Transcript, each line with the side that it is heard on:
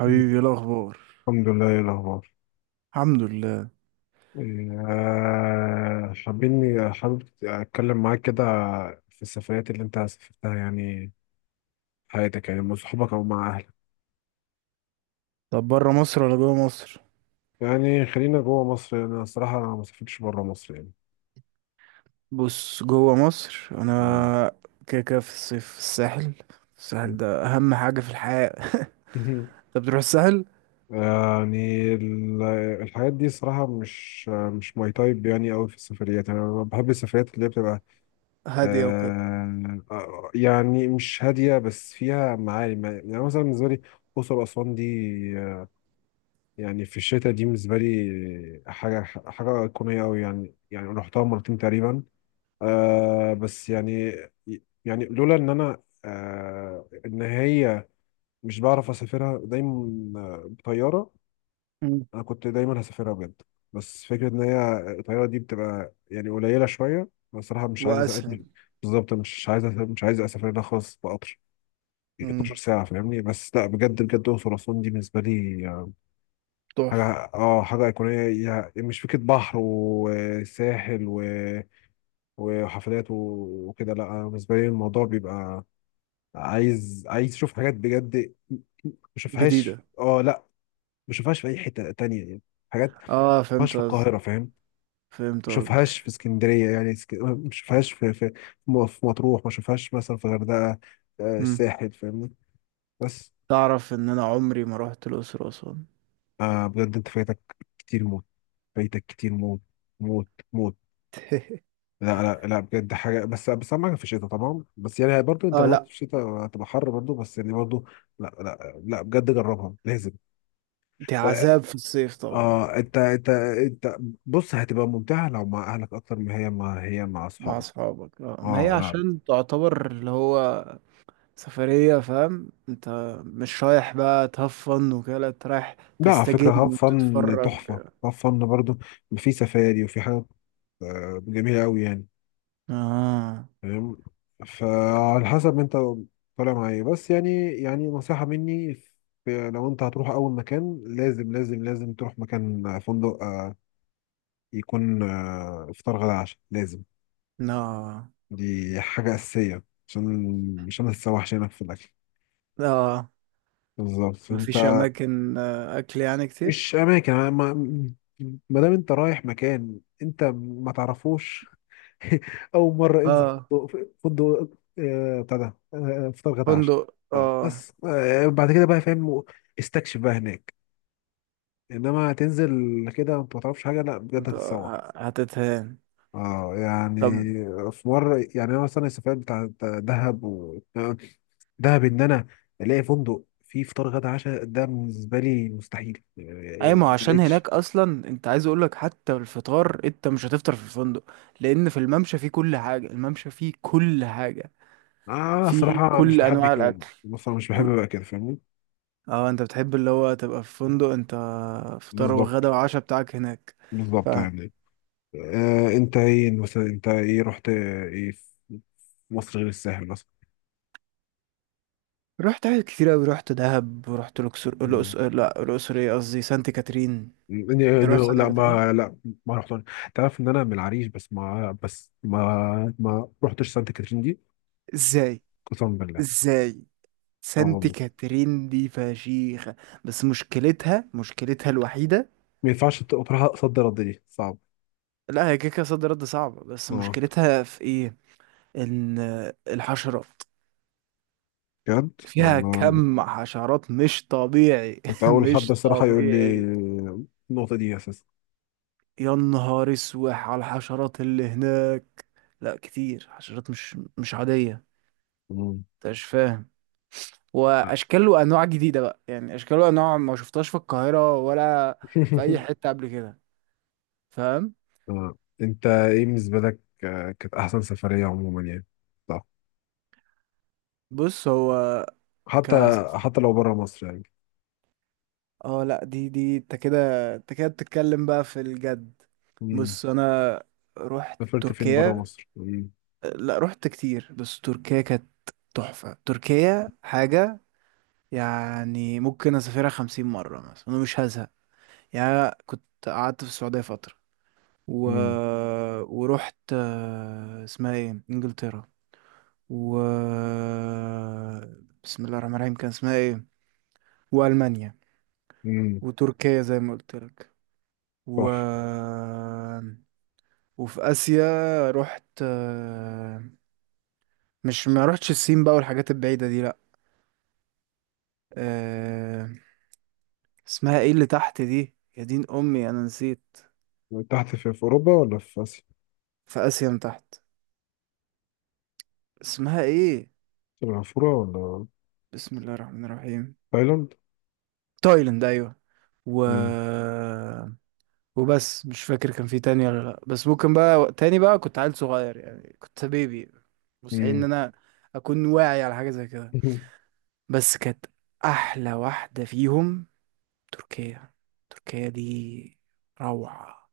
right: حبيبي، إيه الاخبار؟
left: الحمد لله، ايه الاخبار؟
right: الحمد لله.
left: آه، حابين حابب اتكلم معاك كده في السفريات اللي انت سافرتها، يعني في حياتك، يعني مع صحابك او مع اهلك.
right: طب، بره مصر ولا جوه مصر؟
left: يعني خلينا جوه مصر، يعني انا الصراحه ما سافرتش بره مصر يعني.
right: بص، جوه مصر
left: مم.
right: انا كده كده في الصيف في الساحل. الساحل ده اهم حاجه في الحياه. انت بتروح الساحل؟
left: يعني ال- الحاجات دي صراحة مش ماي تايب يعني أوي في السفريات. يعني أنا بحب السفريات اللي هي بتبقى
right: هاديه وكده.
left: يعني مش هادية بس فيها معاني. يعني يعني مثلا بالنسبة لي أقصر وأسوان دي، آه، يعني في الشتاء دي بالنسبة لي حاجة أيقونية أوي يعني. يعني رحتها مرتين تقريبا. آه بس يعني، يعني لولا إن أنا إن هي مش بعرف أسافرها دايما، بطيارة.
right: مم.
left: أنا كنت دايما هسافرها بجد، بس فكرة إن هي الطيارة دي بتبقى يعني قليلة شوية. أنا الصراحة مش عايز أسافر.
right: واسهل.
left: بالظبط، مش عايز أسافر ده خالص بقطر 12
right: امم.
left: ساعة فاهمني. بس لا بجد بجد، الأقصر وأسوان دي بالنسبة لي حاجة.
right: تحفه.
left: اه، حاجة أيقونية، مش فكرة بحر وساحل وحفلات وكده. لا، أنا بالنسبة لي الموضوع بيبقى عايز أشوف حاجات بجد مشوفهاش.
right: جديده.
left: اه لا، مشوفهاش في أي حتة تانية يعني. حاجات
right: اه،
left: مشوفهاش
right: فهمت
left: في
right: قصدك.
left: القاهرة، فاهم؟
right: فهمت
left: مشوفهاش
right: قصدك.
left: في اسكندرية، يعني مشوفهاش في في مطروح، مشوفهاش مثلا في الغردقة. آه،
right: امم.
left: الساحل فاهمني. بس
right: تعرف ان انا عمري ما رحت الاقصر واسوان؟
left: آه، بجد أنت فايتك كتير موت. فايتك كتير موت، موت موت. لا لا لا بجد حاجه. بس بس اهم حاجه في الشتاء طبعا، بس يعني برضو انت
right: اه،
left: لو رحت
right: لا.
left: في الشتاء هتبقى حر برضو، بس يعني برضو. لا لا لا بجد جربها لازم.
right: دي
left: اه،
right: عذاب في الصيف طبعا.
left: انت بص هتبقى ممتعه لو مع اهلك اكتر، ما هي مع
right: مع
left: اصحابك.
right: اصحابك، اه، ما هي
left: اه لا.
right: عشان تعتبر اللي هو سفرية، فاهم انت؟ مش رايح بقى تهفن وكده، لا انت رايح
left: لا، على
right: تستجم
left: فكره هاف فن
right: وتتفرج.
left: تحفه، هاف فن برضو. في سفاري وفي حاجات، جميله قوي يعني،
right: اه،
left: فاهم؟ فعلى حسب انت طالع مع ايه. بس يعني، يعني نصيحة مني، لو انت هتروح اول مكان، لازم لازم لازم تروح مكان فندق يكون افطار غدا عشاء لازم.
right: لا.
left: دي حاجة أساسية عشان ما تتسوحش هناك في الأكل.
right: لا،
left: بالظبط.
right: مفيش
left: انت
right: اماكن اكل يعني كتير.
left: مش أماكن، ما دام انت رايح مكان انت ما تعرفوش. اول مره انزل
right: اه،
left: فندق بتاع ده، فطار غدا عشاء.
right: فندق،
left: اه
right: اه.
left: بس بعد كده بقى، فاهم؟ استكشف بقى هناك. انما تنزل كده انت ما تعرفش حاجه، لا بجد
right: انت
left: هتتسوح.
right: هتتهان.
left: اه يعني
right: طب،
left: في مره يعني انا مثلا السفريات بتاع دهب و... آه، دهب، ان انا الاقي فندق فيه فطار غدا عشاء ده بالنسبه لي مستحيل.
right: اي ما هو
left: ما
right: عشان
left: لقيتش.
right: هناك اصلا انت عايز اقولك حتى الفطار انت مش هتفطر في الفندق، لان في الممشى فيه كل حاجة، الممشى فيه كل حاجة،
left: اه
right: فيه
left: صراحه مش
right: كل
left: بحب
right: انواع
left: كده.
right: الاكل.
left: بصراحه مش بحب بقى كده، فاهمني؟
right: اه، انت بتحب اللي هو تبقى في فندق، انت فطار
left: بالظبط،
right: وغدا وعشاء بتاعك هناك. ف
left: بالظبط يعني. آه، انت ايه مثلا؟ انت ايه رحت ايه في مصر غير الساحل مثلا؟
right: رحت حاجات كتير اوي، رحت دهب ورحت الاقصر،
left: مم.
right: لا الاقصر ايه قصدي سانت كاترين. انت
left: إني-
right: رحت سانت
left: لا،
right: كاترين؟
left: ما لا، ما رحت. تعرف ان انا من العريش، بس ما رحتش سانت كاترين دي،
right: ازاي؟
left: قسما بالله.
right: ازاي؟
left: اه
right: سانت
left: والله،
right: كاترين دي فشيخة. بس مشكلتها الوحيدة.
left: ما ينفعش تروح صد رد دي صعب.
right: لا هي كيكة صد رد صعبة، بس
left: اه
right: مشكلتها في ايه؟ ان الحشرات
left: بجد
right: فيها،
left: والله.
right: كم حشرات مش طبيعي.
left: كنت اول حد
right: مش
left: الصراحه يقول لي
right: طبيعي.
left: النقطه دي اساسا.
right: يا نهار اسوح على الحشرات اللي هناك. لا كتير حشرات مش عادية.
left: مم.
right: انت مش فاهم.
left: آه.
right: واشكال وانواع جديدة بقى، يعني اشكال وانواع ما شفتهاش في القاهرة ولا في اي حتة قبل كده. فاهم.
left: آه. انت ايه بالنسبه لك كانت احسن سفريه عموما يعني،
right: بص هو ك
left: حتى حتى لو بره مصر يعني.
right: اه، لا دي انت كده. انت كده بتتكلم بقى في الجد.
left: مم.
right: بص انا رحت
left: سافرت فين بره
right: تركيا.
left: مصر؟ مم.
right: لا رحت كتير، بس تركيا كانت تحفة. تركيا حاجة، يعني ممكن اسافرها 50 مرة مثلا، انا مش هزهق. يعني كنت قعدت في السعودية فترة و...
left: مم.
right: ورحت اسمها ايه، انجلترا، و بسم الله الرحمن الرحيم كان اسمها ايه، والمانيا،
left: مم.
right: وتركيا زي ما قلت لك، و
left: تحفة.
right: وفي اسيا رحت مش ما رحتش الصين بقى والحاجات البعيدة دي لا. آه، اسمها ايه اللي تحت دي، يا دين امي انا نسيت.
left: تحت في، في أوروبا ولا في آسيا؟
right: في اسيا من تحت، اسمها ايه؟
left: سنغافورة ولا
right: بسم الله الرحمن الرحيم.
left: تايلاند؟
right: تايلاند، ايوه. و
left: مم.
right: وبس، مش فاكر كان في تاني ولا لا، بس ممكن بقى تاني، بقى كنت عيل صغير يعني، كنت بيبي. مستحيل ان
left: مم.
right: انا اكون واعي على حاجه زي كده. بس كانت احلى واحده فيهم تركيا. تركيا دي روعه.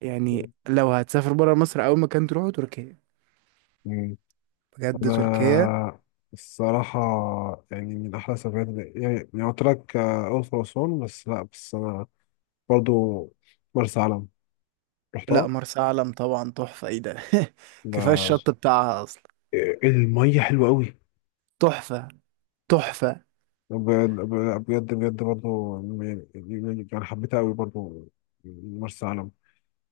right: يعني لو هتسافر برا مصر، اول مكان تروحه تركيا.
left: مم.
right: بجد تركيا.
left: أنا الصراحة يعني من أحلى سفرات، يعني، يعني قلت لك الأقصر وأسوان، بس لأ، بس أنا برضو مرسى علم
right: لا
left: رحتها.
right: مرسى علم طبعا تحفه، ايه ده. كفايه
left: لا،
right: الشط بتاعها اصلا.
left: المية حلوة أوي.
right: تحفه. تحفة.
left: ب- بجد بجد برضو، يعني، يعني حبيتها قوي برضو مرسى علم.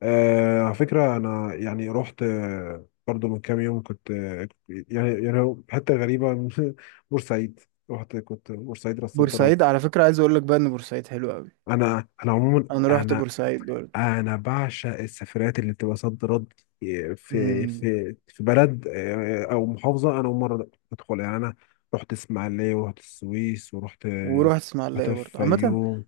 left: آه على فكرة، أنا يعني رحت برضو من كام يوم، كنت يعني يعني هو حتة غريبة بورسعيد. رحت كنت بورسعيد راس صد رد.
right: بورسعيد على فكرة عايز اقول لك، بقى ان بورسعيد حلو قوي.
left: أنا عموما
right: انا رحت
left: أنا
right: بورسعيد برضه.
left: أنا بعشق السفرات اللي بتبقى صد رد، في
right: امم.
left: في بلد، أو محافظة أنا أول مرة أدخل. يعني أنا رحت إسماعيلية، ورحت السويس، ورحت
right: ورحت
left: رحت
right: اسماعيلية برضه عامة.
left: الفيوم،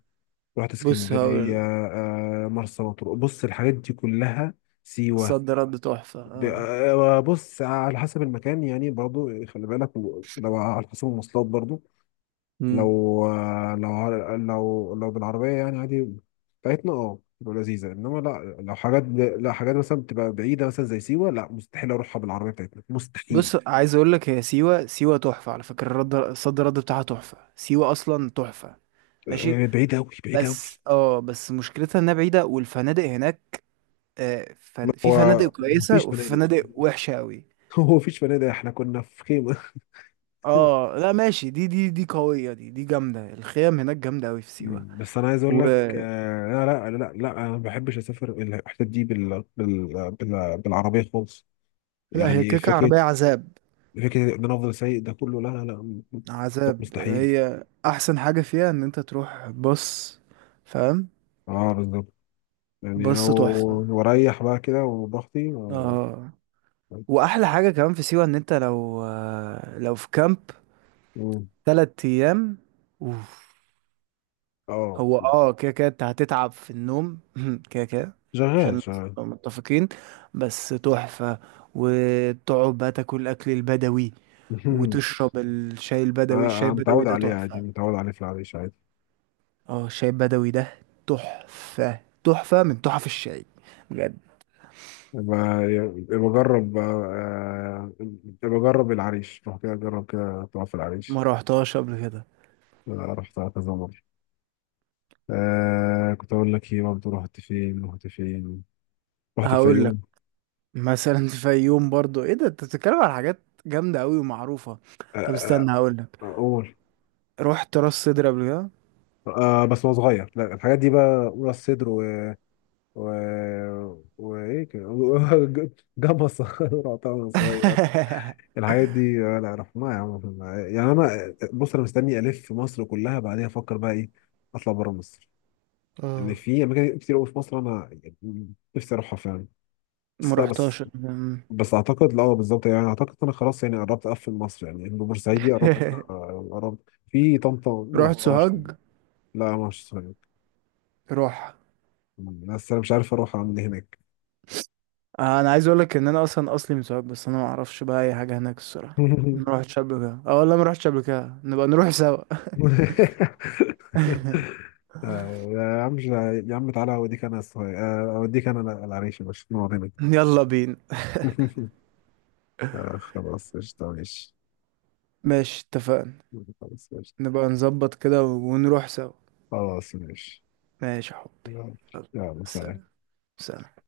left: رحت
right: بص
left: اسكندرية،
right: هقول لك،
left: مرسى مطروح. بص الحاجات دي كلها، سيوة.
right: صد رد تحفة، اه.
left: بص على حسب المكان يعني، برضو خلي بالك لو على حسب المواصلات، برضو
right: امم.
left: لو لو لو بالعربية يعني عادي بتاعتنا، اه تبقى لذيذة، انما لا لو حاجات، لا حاجات مثلا بتبقى بعيدة مثلا زي سيوة، لا مستحيل اروحها بالعربية بتاعتنا
right: بص
left: مستحيل.
right: عايز اقول لك، هي سيوة، سيوة تحفة على فكرة. الرد صد رد بتاعها تحفة، سيوة اصلا تحفة. ماشي.
left: آه، بعيدة أوي، بعيدة أوي.
right: بس مشكلتها انها بعيدة، والفنادق هناك في
left: هو
right: فنادق
left: هو
right: كويسة
left: مفيش
right: وفي
left: فنادق
right: فنادق
left: أصلاً.
right: وحشة قوي.
left: هو مفيش فنادق، احنا كنا في خيمة.
right: اه لا ماشي، دي قوية، دي جامدة، الخيام هناك جامدة قوي في سيوة.
left: مم. بس انا عايز اقول لك، آه لا لا لا لا، انا ما بحبش اسافر الحتت دي بالعربيه خالص.
right: لا هي
left: يعني
right: كيكة
left: فكره،
right: عربية عذاب.
left: ان انا افضل سايق ده كله، لا لا لا، ده
right: عذاب،
left: مستحيل.
right: هي أحسن حاجة فيها إن أنت تروح، بص، فاهم.
left: اه بالظبط يعني،
right: بص
left: او،
right: تحفة.
left: واريح بقى كده وضغطي
right: اه، وأحلى حاجة كمان في سيوة إن أنت لو في كامب
left: مم.
right: 3 أيام، أوف.
left: اه.
right: هو اه كده كده أنت هتتعب في النوم. كده كده،
left: شغال
right: عشان
left: شغال
right: نبقى متفقين. بس تحفة. وتقعد بقى تاكل الأكل البدوي، وتشرب الشاي البدوي. الشاي
left: أنا
right: البدوي
left: متعود
right: ده
left: عليه عادي،
right: تحفة.
left: متعود عليه في العريش عادي.
right: اه، الشاي البدوي ده تحفة. تحفة من تحف الشاي، بجد.
left: بجرب بجرب العريش، روح كده جرب كده تقف في
right: ما
left: العريش.
right: روحتهاش قبل كده.
left: أنا رحتها كذا مرة. آه، كنت أقول لك إيه برضه، رحت فين؟ رحت
right: هقول لك
left: الفيوم،
right: مثلا. في يوم برضو، ايه ده، انت بتتكلم على حاجات جامدة قوي ومعروفة.
left: آه
right: طب استنى
left: آه،
right: هقول لك.
left: أول
right: رحت راس سدر قبل كده.
left: آه، بس وأنا صغير، لا الحاجات دي بقى، أولى الصدر، و و وإيه كده، جمصة رحتها وأنا صغير، الحاجات دي آه لا رحناها يا عم، رحناها. يعني أنا بص، أنا مستني ألف في مصر كلها بعدين أفكر بقى إيه، أطلع بره مصر. إن
right: اه،
left: في أماكن كتير أوي في مصر، أنا يعني نفسي أروحها فعلا.
right: ما
left: بس لا
right: روحتهاش.
left: بس
right: أمم.
left: بس اعتقد، لا بالظبط يعني اعتقد انا خلاص يعني قربت اقفل مصر يعني، انه بورسعيدي قربت، قربت في طنطا ما
right: رحت
left: رحتهاش.
right: سوهاج.
left: لا ما رحتش صغير،
right: روح.
left: بس انا مش عارف اروح اعمل ايه هناك.
right: انا عايز اقول لك ان انا اصلا اصلي من سوهاج، بس انا ما اعرفش بقى اي حاجة هناك الصراحة. ما روحتش قبل كده، اه والله ما روحتش قبل كده. نبقى نروح سوا.
left: آه، يا عم مش- يا عم تعالى اوديك انا الصغير، اوديك انا العريش، مش نقعد هناك.
right: يلا بينا.
left: آه، خلاص قشطة ماشي.
right: ماشي، اتفقنا.
left: خلاص قشطة.
right: نبقى نظبط كده ونروح سوا.
left: خلاص ماشي.
right: ماشي يا حبي.
left: يلا. يلا، سلام.
right: سلام. سلام.